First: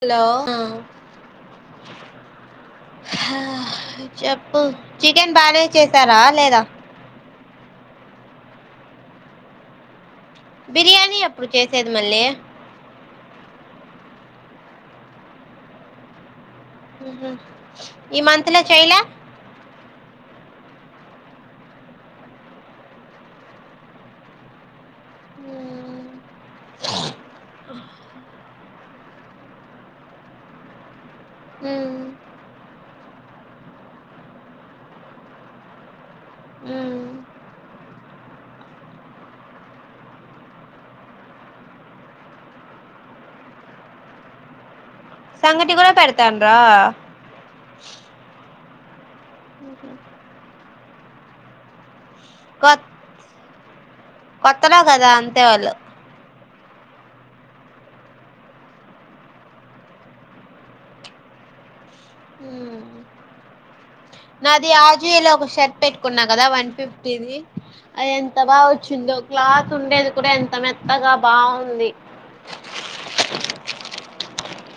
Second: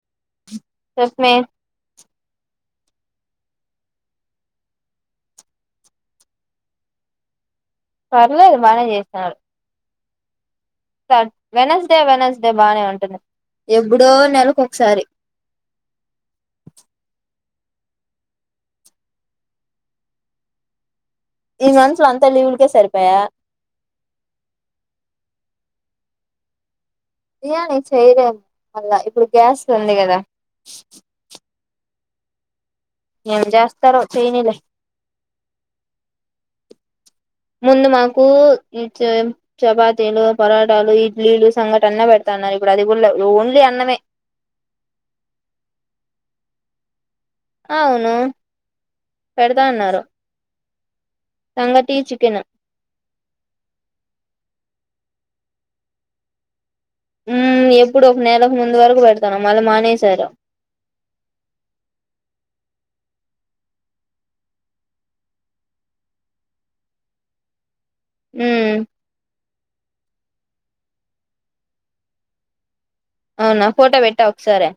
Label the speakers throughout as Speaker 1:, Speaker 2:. Speaker 1: Hello ఆ
Speaker 2: చెప్పే
Speaker 1: హా చెప్పు చికెన్ బానే చేసారా లేదా
Speaker 2: పర్లేదు బానే చేస్తున్నారు
Speaker 1: బిర్యానీ
Speaker 2: స
Speaker 1: ఎప్పుడు చేసేది
Speaker 2: వెనస్డే
Speaker 1: మళ్ళీ
Speaker 2: వెనస్డే బానే ఉంటుంది ఎప్పుడో నెలకు ఒకసారి
Speaker 1: ఉహూ ఈ మంత్ లో చేయలే
Speaker 2: ఈ మంత్ లో అంతా లీవ్లకే సరిపోయా
Speaker 1: హ్మ్మ్
Speaker 2: బిర్యానీ చేయలేం మళ్ళా ఇప్పుడు గ్యాస్ ఉంది కదా
Speaker 1: హ్మ్మ్
Speaker 2: ఏం చేస్తారో చైనీలే ముందు మాకు చపాతీలు పరాటాలు ఇడ్లీలు సంగటీ అన్న పెడతాన్నారు ఇప్పుడు అది కూడా ఓన్లీ అన్నమే
Speaker 1: సంగటి కూడా పెడతాన రా
Speaker 2: అవును పెడతా అన్నారు సంగటి చికెన్ తిన్న
Speaker 1: కొత్త లో కదా అంతే వాళ్ళు
Speaker 2: ఉ ఎప్పుడు ఒక నెలకు ముందు వరకు పెడతాను మళ్ళీ మానేసారు
Speaker 1: నాది ఆ జియో లో ఒక షర్ట్ పెట్టుకున్నా కదా వన్ ఫిఫ్టీది అ ఎంత బాగా
Speaker 2: మ్మ్
Speaker 1: వచ్చిందో క్లాత్ ఉండేది ప్పు ఎంత మెత్తగా బాగుంది
Speaker 2: అవునా ఫోటో పెట్టా ఒకసారి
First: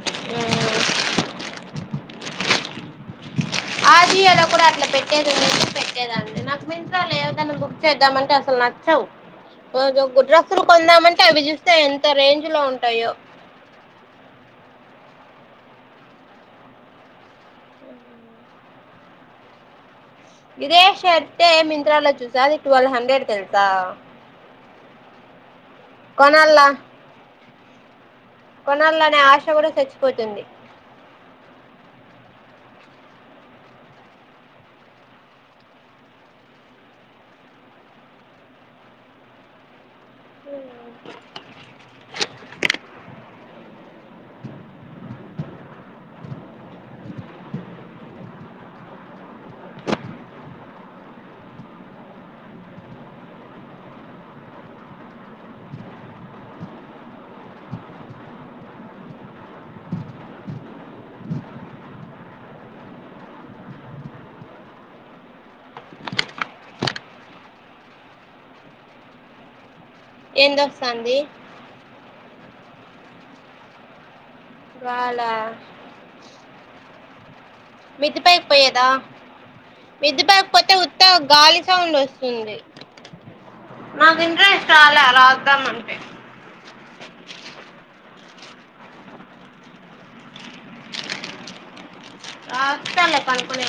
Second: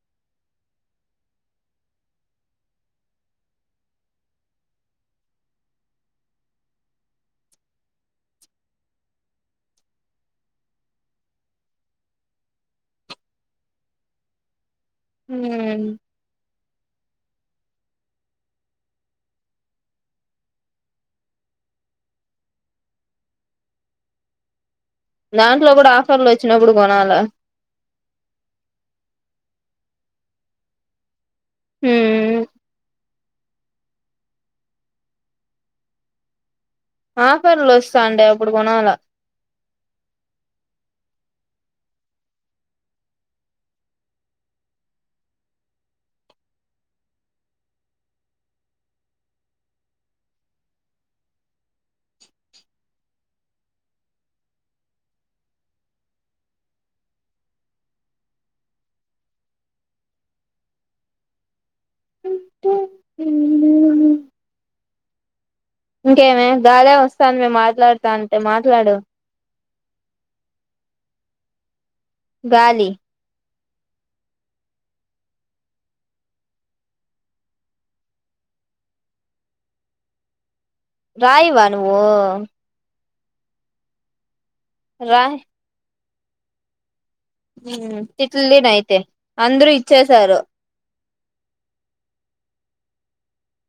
Speaker 1: హ్మ్మ్ ఆ జియో లో కూడా అట్లా పెట్టేది ఉంటే పెట్టేదాన్ని నాకు మింత్ర లేదు గా ఏదైనా బుక్ చేద్దామంటే అసలు నచ్చవుడ్రస్సులు కొందామంటే అవి చూస్తే ఎంత రేంజ్ లో ఉంటాయో
Speaker 2: హ్మ్మ్
Speaker 1: ఇదే షర్టే మింత్రా లో చూసా అది ట్వల్వ్ హండ్రెడ్ తెలుసా
Speaker 2: దాంట్లో కూడా ఆఫర్లు వచ్చినప్పుడు కొనాలా
Speaker 1: కొనాల అనే ఆశ కూడా చచ్చిపోతుంది
Speaker 2: హ ఆఫర్లు వస్తా అండి అప్పుడు కొనాలా
Speaker 1: అ
Speaker 2: ఇంకేమే గాలె వస్తాను మేము మాట్లాడుతా అంటే మాట్లాడు
Speaker 1: ఎందొస్తంది
Speaker 2: గాలి
Speaker 1: వాలా మెదిపాయకి పోయదా మిదిపాయ
Speaker 2: రయివానువ
Speaker 1: నాగేన్ీ చాలా
Speaker 2: రాయ్
Speaker 1: రాద్దామ అంటే
Speaker 2: తిట్లుతిని అయితే అందరూ ఇచ్చసారు
Speaker 1: రాస్తాల కనుకునే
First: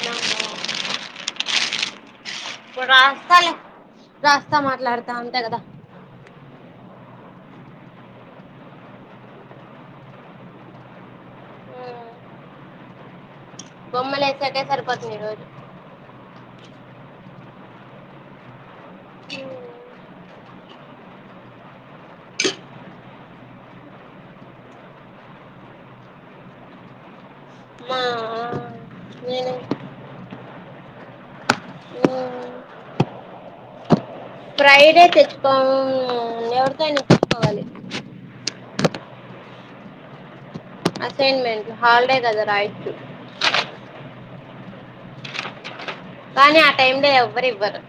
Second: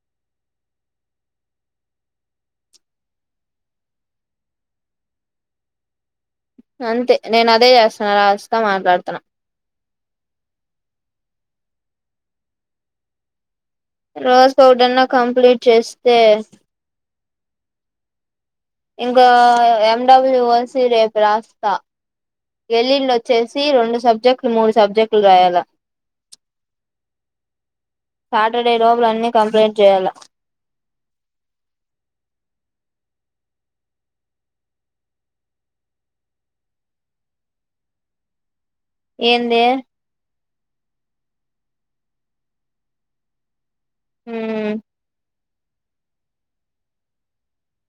Speaker 1: ఇప్పుడు రాస్తా లే రాస్తా మాట్లాడుతా అంతే కదా
Speaker 2: అంతే నేను అదే చేస్తన్నా రాస్తా మాట్లాడుతున్నా
Speaker 1: బొమ్మలు
Speaker 2: రాస్
Speaker 1: వేసాకే
Speaker 2: పౌడర్ న
Speaker 1: సరిపోతుంది ఈరోజు
Speaker 2: కంప్లీట్ చేస్తే ఇంకా ఎండబ్ల్యూఓసి రేపు రాస్తా ఎల్లిళ్ళ వచ్చేసి రెండు సబ్జెక్టులు మూడు సబ్జెక్టులు రాయాల
Speaker 1: మా
Speaker 2: సాటర్డే లొపలు అన్నిీ
Speaker 1: నేను
Speaker 2: కంప్లీట్ చేయాల
Speaker 1: ఫ్రైడే తెచ్చుకోము ఎవరితోైనికోవాలి
Speaker 2: ఏందే
Speaker 1: అసైన్మెంట్ హాల్డేగదా రాయోచ్చు
Speaker 2: హ
Speaker 1: కానీ ఆ టైమ్ లో ఎవ్వరు ఇవ్వరు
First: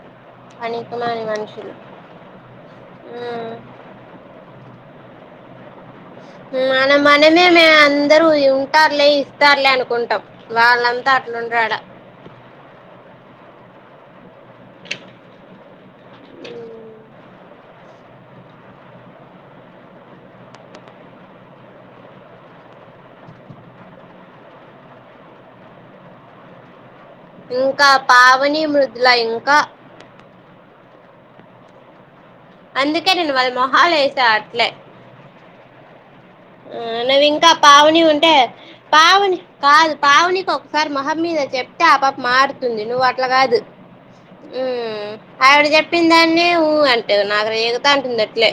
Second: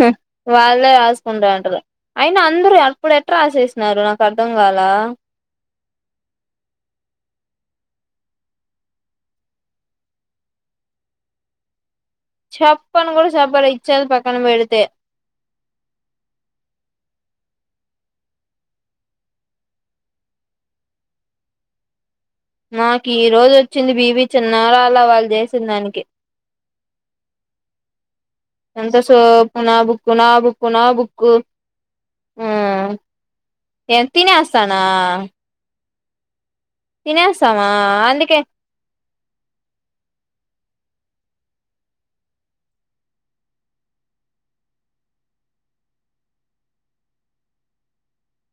Speaker 2: హ్ వాళ్ళే
Speaker 1: పనికిమాలిన
Speaker 2: రాసుకుంటారు
Speaker 1: మనుషులు
Speaker 2: అంటారు అయిన అందరూ అప్పుడే ఎట్లా
Speaker 1: ఉమ్.
Speaker 2: రాసేసినారు నాకు అర్థం కావాల ఆ
Speaker 1: మన మనమే మే అందరూ ఉంటారులే ఇస్తారులే అనుకుంటాం వాళ్ళంతా అట్లుండడా
Speaker 2: చప్పను కూడా చప్ప ర ఇచ్చది పక్కన పెడితే నాకు ఈ రోజు వచ్చింది బీవీ చిన్నారా అలా వాళ్ళు చేసిన దానికి
Speaker 1: ఇంకా పావని
Speaker 2: అంత
Speaker 1: మృదుల
Speaker 2: స
Speaker 1: ఇంకా
Speaker 2: పున బుక్ కున బుక్ కునాబుకు
Speaker 1: అందుకే నినువాాల మొహాలేస ఆట్లే
Speaker 2: తినేస్తానా
Speaker 1: ఆ నువ్ ఇంకా
Speaker 2: తినేస్తామా
Speaker 1: పావని ఉంటే
Speaker 2: అందుకే
Speaker 1: పావుని కాదు పావని ఒకసారి మొహమ్ మీద చెప్తే ఆపప మారుతుంది నువ్వు అట్లా కాదు ఆవిడ చెప్పిన దాన్నిేఊ అంటే నాగర ఏకత అంటుంది అట్లే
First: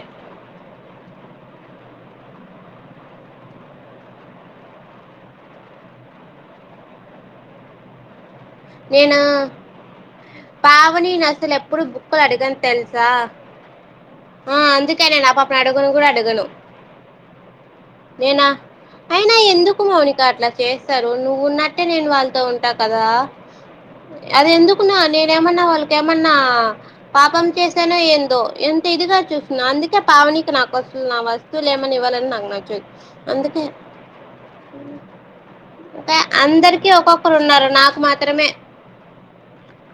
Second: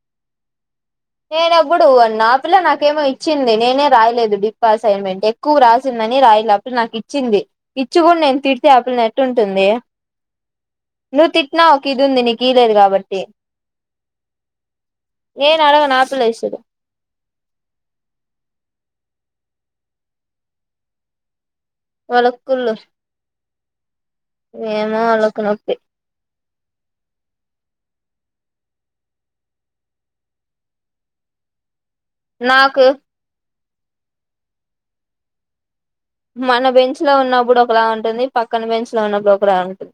Speaker 2: నేన ఎప్పుడు నా పిల్ల నాకేమో ఇచ్చింది నేనే రాయలేదు డిప్ అసైన్మెంట్ ఎక్కువ రాసిందని రాయ నా పిల్ల నాకు ఇచ్చింది ఇచ్చి కూడా నేను తిడితే ఆ పిల్ల
Speaker 1: నేను
Speaker 2: ఎట్టుంటుంది
Speaker 1: పావనిని
Speaker 2: నువ్వు
Speaker 1: అసలు
Speaker 2: తిట్టినా
Speaker 1: ఎప్పుడు
Speaker 2: ఒక ఇది
Speaker 1: బుక్కులు
Speaker 2: ఉంది నీకు
Speaker 1: అడిగని
Speaker 2: ఈలేదు
Speaker 1: తెలుసా
Speaker 2: కాబట్టి
Speaker 1: ఆ అందుకే నేను ఆ పాపని అడుగను
Speaker 2: నాపులైస
Speaker 1: నేనా అయినా ఎందుకు మౌనిక అట్లా చేస్తారు నువ్వున్నట్ అంటే నేను
Speaker 2: వాళ్ళ
Speaker 1: వాళ్ళతో ఉంటా
Speaker 2: కుళ్ళు
Speaker 1: కదా అది ఎందుకున్నా
Speaker 2: ఏమో
Speaker 1: నేన
Speaker 2: వాళ్ళకు
Speaker 1: ఏమన్నా
Speaker 2: నొప్పి
Speaker 1: వాళ్ళక ఏమన్నా పాపం చేయసానో ఏందో ఎంత ఇదిగా చూస్తున్నా అందుకే పావనికి నాకు వస్తు వస్తువులు ఏం మ ఇవ్వాలని నాకు నచ్చదు అందుకే అంటే
Speaker 2: మన
Speaker 1: అందరికి
Speaker 2: బెంచ్ లో
Speaker 1: ఒక్కొక్కరు
Speaker 2: ఉన్నప్పుడు
Speaker 1: ఉన్నారు
Speaker 2: ఒకలా
Speaker 1: నాకు
Speaker 2: ఉంటుంది
Speaker 1: మాత్రమే
Speaker 2: పక్కన బెంచ్ లో ఉన్నప్పుడు ఒకలా ఉంటుంది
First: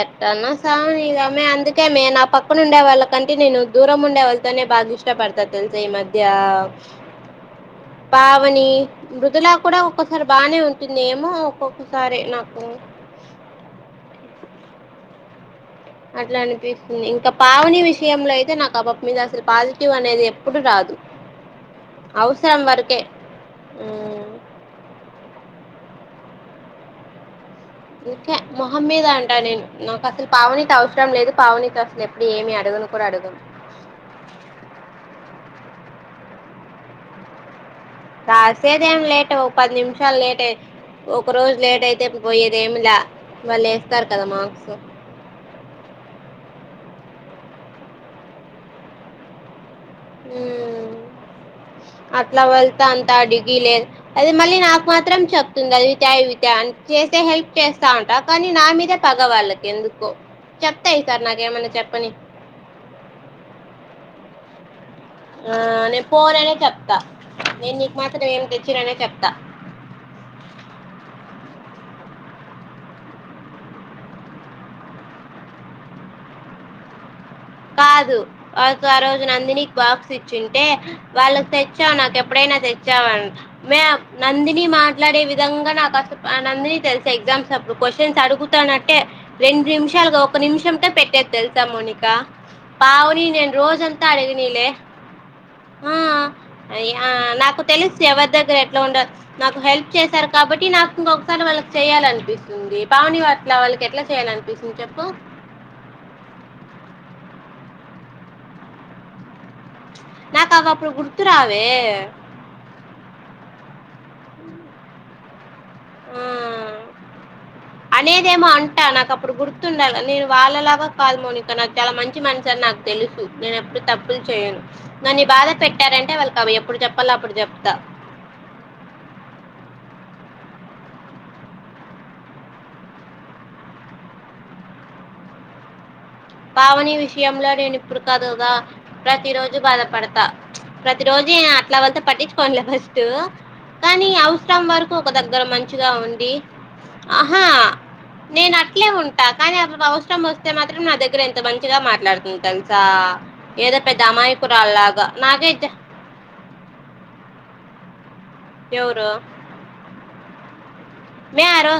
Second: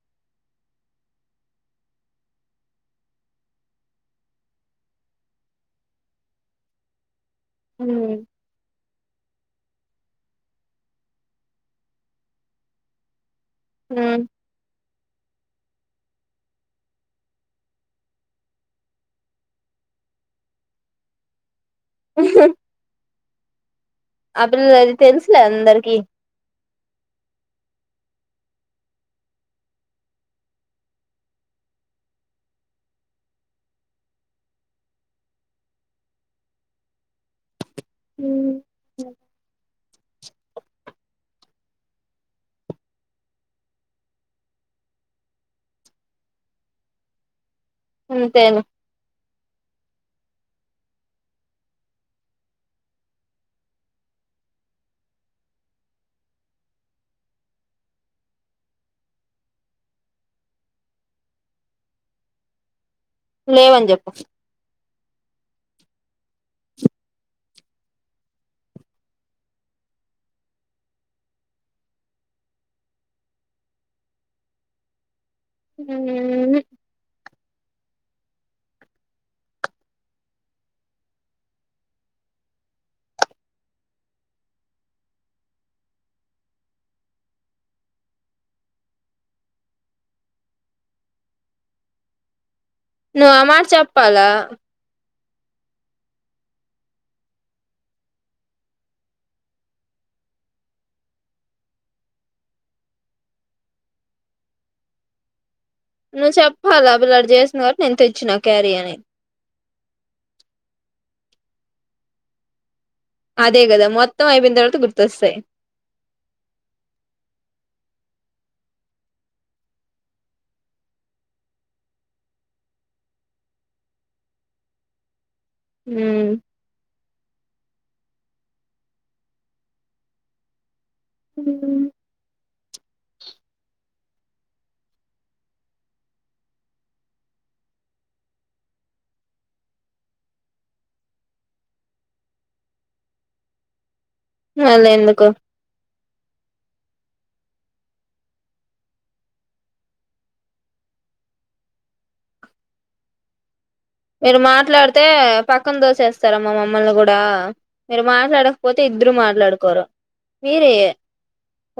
Speaker 1: ఎట్టన్నా సావని ఇగ మే అందుకేమే నా పక్కన ఉండే వాళ్ళ కంటే నేను దూరం ఉండే వాళ్ళతోనే బాగా ఇష్టపడతాను తెలుసా ఈ మధ్య పావని మృదులా కూడా ఒక్కొసారి బానే ఉంటుంది ఏమో ఒక్కొక్కసారి నాకు
Speaker 2: హ
Speaker 1: అట్లా అనిపిస్తుంది ఇంకా పావని విషయంలో అయితే నాకు అ పాప మీద అసలు పాజిటివ్ అనేది ఎప్పుడు రాదు అవసరం వరకే ఆ
Speaker 2: ఆ పిల్ అది తెలుసులే అందరికి
Speaker 1: ఇంకే మొహం మీద అంటా నేను నాకు అసలు పావనీత అవసరం లేదు పావనీతో అసలు ఎప్పుడు ఏమి అడగను కూడా అడుగను రాసేది ఏం లేట్ పది నిమిషాలు లేట్ ఏ ఒక రోజు లేట్ అయితే పోయేది ఏమిలే వాళ్ళు వస్తారు కదా మార్క్స్
Speaker 2: అంతేను
Speaker 1: హు అట్లా వెళ్తా అంత డిగ్రీ లేదు అది మళ్ళీ నాకు మాత్రం చెప్తుంది అవి తే ఇవి తే అని చేసే హెల్ప్ చేస్తా ఉంటా కానీ నా మీదే పగవాళ్ళకి ఎందుకో చెప్తాత ఈసారి నాకేమన్నా చెప్పని
Speaker 2: లేవని చెప్పు
Speaker 1: ఆ నేను పోననే చెప్తా నేను నీకు మాత్రం ఏమి తెచ్చిననే చెప్తా
Speaker 2: ఉహు
Speaker 1: కాదు వాళ్ళకు ఆ రోజు నందికి బాక్స్ ఇచ్చింటే వాళ్ళకి తెచ్చావు నాకు ఎప్పుడైనా తెచ్చావాని మే నందిని మాట్లాడే విధంగా నాకు అసలు నందిని తెలుసా ఎగ్జామ్స్ అప్పుడు క్యూస్షన్స్ అడుగుతానట్టే రెండు నిమిషాలుగా ఒక నిమిషంతో పెట్టేది తెలుసా మౌనిక పావని
Speaker 2: నువ్వు ఆ
Speaker 1: నేను
Speaker 2: మాట
Speaker 1: రోజ అంతా
Speaker 2: చెప్పాలా
Speaker 1: అడగనీయలే ఆ అయ నాకు తెలుసు ఎవరి దగ్గర ఎట్లా ఉండ నాకు హెల్ప్ చేశారు కాబట్టి నాకు ఇంకొకసారి వాళ్ళకి చెయ్యాలనిపిస్తుంది పావని అట్ల వాళ్ళకి ఎట్లా చెయ్యాలనిపిస్తుంది చెప్పు
Speaker 2: నువ్వు చెప్పాలా ఆ పిల్ల అట్ట చేసిందికాబట్టి నేను తెచ్చిన క్యరీ అని
Speaker 1: నాకా అక అప్పుడు గుర్తు రావే
Speaker 2: అదే కదా మొత్తం అయిపోన తర్వాత గుర్తొస్తాయి
Speaker 1: ఆ అనేది ఏమో అంటా నాకు అప్పుడు గుర్తుండాలి నేను వాళ్ళలాగా కాదు మౌనిక నాకు చాలా మంచి మనసు అని నాకు తెలుసు నేను ఎప్పుడు తప్పులు చేయను నన్నీ బాధ పెట్టారంటే
Speaker 2: ఉమ్
Speaker 1: వాళ్ళ కి అవి ఎప్పుడు చెప్పలో అప్పుడు చెప్తా
Speaker 2: [inaudible]
Speaker 1: పావని విషయంలో నేను ఇప్పుడు కాదుగా ప్రతి రోజు బాధపడతా ప్రతి రోజు అట్ల అవంత పట్టించుకోనులే ఫస్ట్ కానీ అవసరం
Speaker 2: మళ్ళీ
Speaker 1: వరకు ఒక
Speaker 2: ఎందుకు
Speaker 1: దగ్గర మంచిగా ఉ కి ఆహా నేను అట్లే ఉంటా కానీ అవసరం వస్తే మాత్రం నా దగ్గర నా దగ్గరఎంత మంచిగా మాట్లాడుతుంది తెలుసా ఏదో పెద్ద
Speaker 2: మీరు మాట్లాడితే
Speaker 1: అమాయకురాల్లాగా. నాకే జ
Speaker 2: పక్కన దోసేస్తారామ్మా మమ్మల్ని కూడా మీరు మా మాట్లాడకపోతే
Speaker 1: ఎవరు?
Speaker 2: ఇద్దరు మాట్లాడుకోరు మీరే
Speaker 1: మ్యారో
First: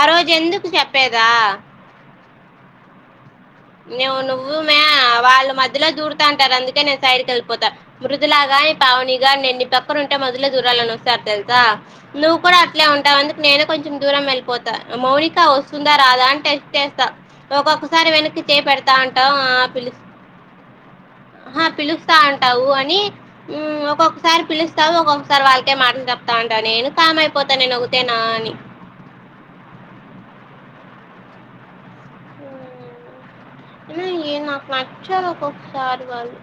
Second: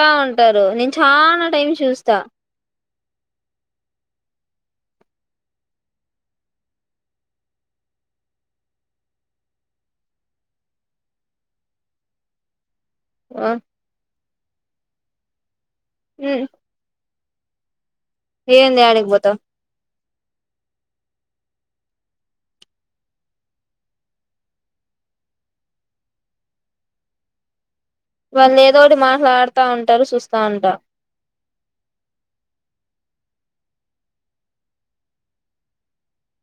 Speaker 1: ఆ
Speaker 2: ఉంటారు
Speaker 1: రోజెందుకు
Speaker 2: నేను
Speaker 1: చెప్పేదా?
Speaker 2: చాలా టైం చూస్తా
Speaker 1: మేము నువ్వు మే వాళ్ళు మధ్యలో దూరుతా అంటారు అందుకే నేను సైడ్కి వెళ్ళిపోతా, మృదులా గాని పావని గాని నేన్ని పక్కన ఉంటే మధ్యలో దూరాలని వస్తారు తెలుసా, నువ్వు కూడా ట్లే ఉంటావ్ అందుకు నేను కొంచం దూరం వెళ్ పోతా మౌనికా వస్ స్తుందా రాదా అని టెస్ట్ చేసా ఒక్కొక్కసారి వెనక్ చే
Speaker 2: ఏంది
Speaker 1: పెడతా
Speaker 2: యాడికి
Speaker 1: ఉంటాం
Speaker 2: పోతావ్
Speaker 1: ఆ పిలుస్ ఆహ పిలుస్తా అంటావు అని ఉమ్ ఒక్కొక్కసారి పిలుస్తావు ఒక్కొక్కసారి వాళ్ళకే మాటలు చెప్తా ఉంటావు నేను కామ్ అయిపోతాననే
Speaker 2: వాళ్ళు ఏదోకటి మాట్లాడుతా ఉంటారు చూస్ తాంటా
Speaker 1: నాకు నచ్చారు ఒక్కొక్కసారి వాళ్ళు,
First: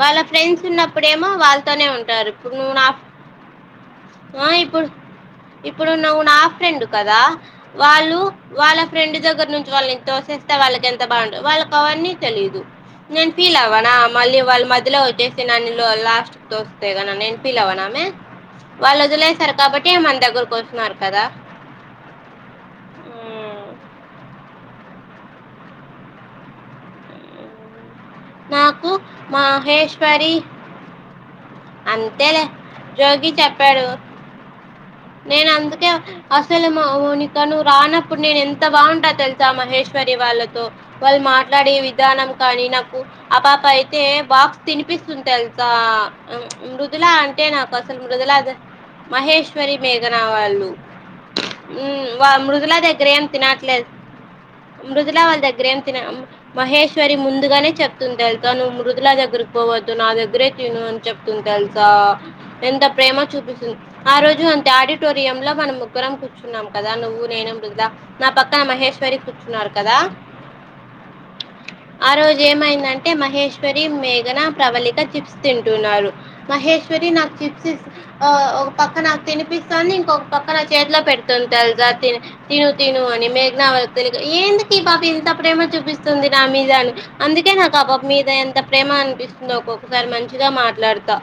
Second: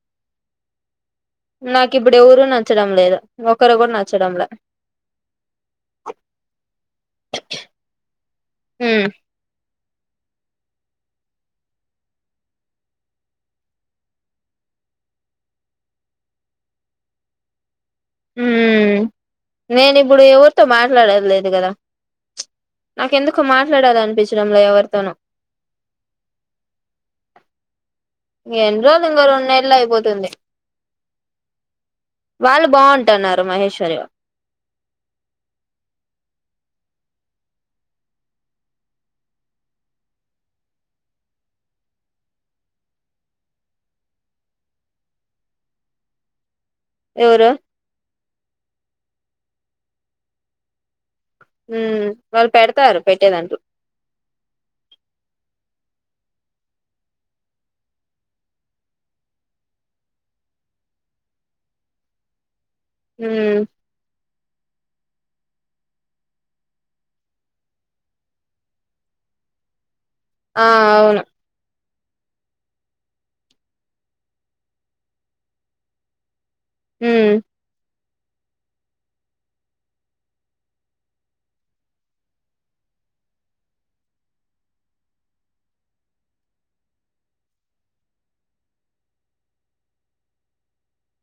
Speaker 1: వాళ్ళ ఫ్రెండ్స్ ఉన్న ప్పుడేమో వాళ్ళతోనే
Speaker 2: నాకు
Speaker 1: ఉంటారు
Speaker 2: ఎవరు
Speaker 1: ఇప్పుడు నువ్వు నా
Speaker 2: నచ్చడం లేదు ఒకరు కూడా నచ్చడంలే
Speaker 1: ఇప్పుడు ఇప్పుడు నువ్వు నా ఫ్రెండ్ కదా వాళ్ళు వాళ్ళ
Speaker 2: ఉమ్
Speaker 1: ఫ్రెండ్ దగ్గర నుంచి వాళ్ళ తోసేస్తే వాళ్ళకి ఎంత బాగుం వాళ్ళకి అవన్నీ తెలీదు నేను పీల్ అవ్వనా మళ్ళీ వాళ్ళు మధ్యలో వచ్చేసి నన్ని లాస్ట్ తోస్తే గ నేను పీల్ అవ్వనా
Speaker 2: ఉమ్ నేను
Speaker 1: మన
Speaker 2: ఇప్పుడు
Speaker 1: దగ్గరకి
Speaker 2: ఎవరితో
Speaker 1: వస్తున్నారు
Speaker 2: మాట్లాడలేదు కదా నాకెందుకో మాట్లాడాల అనిపించ లేక ఎవరితోనో ఇ ఎన్ని
Speaker 1: నాకు
Speaker 2: రోలు రెండు నేల్లో అయిపోతుంది
Speaker 1: మహేశ్వరి అంతేలే
Speaker 2: వాళ్ళు
Speaker 1: జోగి
Speaker 2: బావుంటున్నారు
Speaker 1: చెప్పాడు.
Speaker 2: మహేశ్వరి వాల్
Speaker 1: నేను అందుకే అసలు మావోనిక నువ్వు రానప్పుడు నేను ఎంత బాగుంటా తెలుసా మహేశ్వరి వాళ్ళతో వాళ్ళు మాట్లాడే విధానం కానీ, నాకు ఆ పాప అయితే బాక్స్ తినిపిస్తుంది తెలుసా మృదుల అంటే
Speaker 2: ఎవరు
Speaker 1: నాకు అసలు మృదులా మహేష్ శ్వరి మేఘనా వాళ్ళు ఉమ్ వా
Speaker 2: వాళ్ళు
Speaker 1: మృదులా
Speaker 2: పెడతారు
Speaker 1: దగ్గర ఏం
Speaker 2: పెట్టేదంటూ
Speaker 1: తినట్లేదు మృదులా వాళ్ళ దగ్గర ఏం తినే మహేశ్వరి ముందుగానే చెప్తుంది తెలుసా, నువ్వు మృదుల దగ్గరకి పోవద్దు నా దగ్గరే తిను అని చెప్తుంది తెలుసా ఎంత ప్రేమ
Speaker 2: ఉమ్
Speaker 1: చూపిస్తుంది, ఆ రోజ్ ను అంతే ఆడిటోరియంలా మనం ముగ్గురం కూర్చున్నాం కదా నువ్వు నేను మృదుల నా పక్కన మహేశ్వరి కూర్చున్నారు కదా
Speaker 2: ఆ అవును
Speaker 1: ఆ రోజు ఏమైందంటే మహేశ్వరి, మేఘన, ప్రవళిక చిప్స్ తింటున్నారు. మహేశ్వరి
Speaker 2: ఉమ్
Speaker 1: నాక్ చిప్స్ ఇస్ ఆ ఒక పక్కన తినిపిస్తుంది ఇంకొక పక్కన చేతిలో పెడుతుంది తెలుసా తిను తిను అని, మేఘనా వాళ్ళకి తెలిక ఎందుకు ఈ బాబు ఇంత ప్రేమ చూపిస్తుంది నా మీద అని, అందుకే నాకు ఆ బాబ్ మీద ఎంత ప్రేమ అనిపిస్తుందో ఒక్కొక్కసారి మంచిగా మాట్లాడుతా,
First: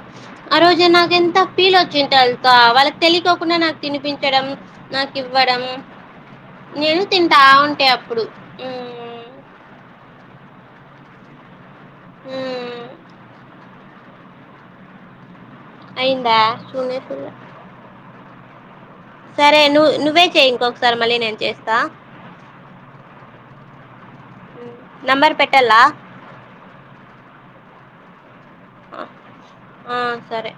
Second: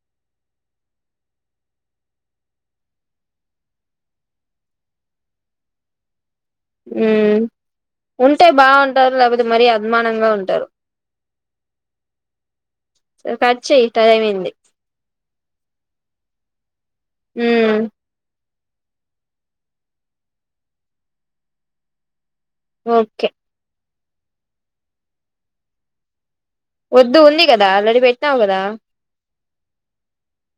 Speaker 1: ఆ రోజు నాకు ఎంత ఫీల్ వచ్చింది తెలుసా వాళ్ళకి తెలియకోకుండా నాకు తినిపించడం, నాకు ఇవ్వడం, నేను తింటా
Speaker 2: ఉమ్
Speaker 1: ఉంటే అప్పుడు.
Speaker 2: ఉంటే
Speaker 1: హ్మ్.
Speaker 2: బాగుంటారు, లేకపోతే మరీ అద్మానంగా ఉంటారు.
Speaker 1: హ్మ్.
Speaker 2: ఇగ్ కట్చేయ్యి టైమైంది అ
Speaker 1: అయిందా చూన్నే
Speaker 2: ఊ
Speaker 1: సరే నువ్వు నువ్వే చెయి ఇంకొకసారి మళ్ళీ నేను చేస్తా
Speaker 2: ఓకే
Speaker 1: నంబర్ పెట్టల్ల
Speaker 2: వద్దు ఉంది కదా ఆల్రెడి పెట్ వ్ కదా
Speaker 1: ఆ సరే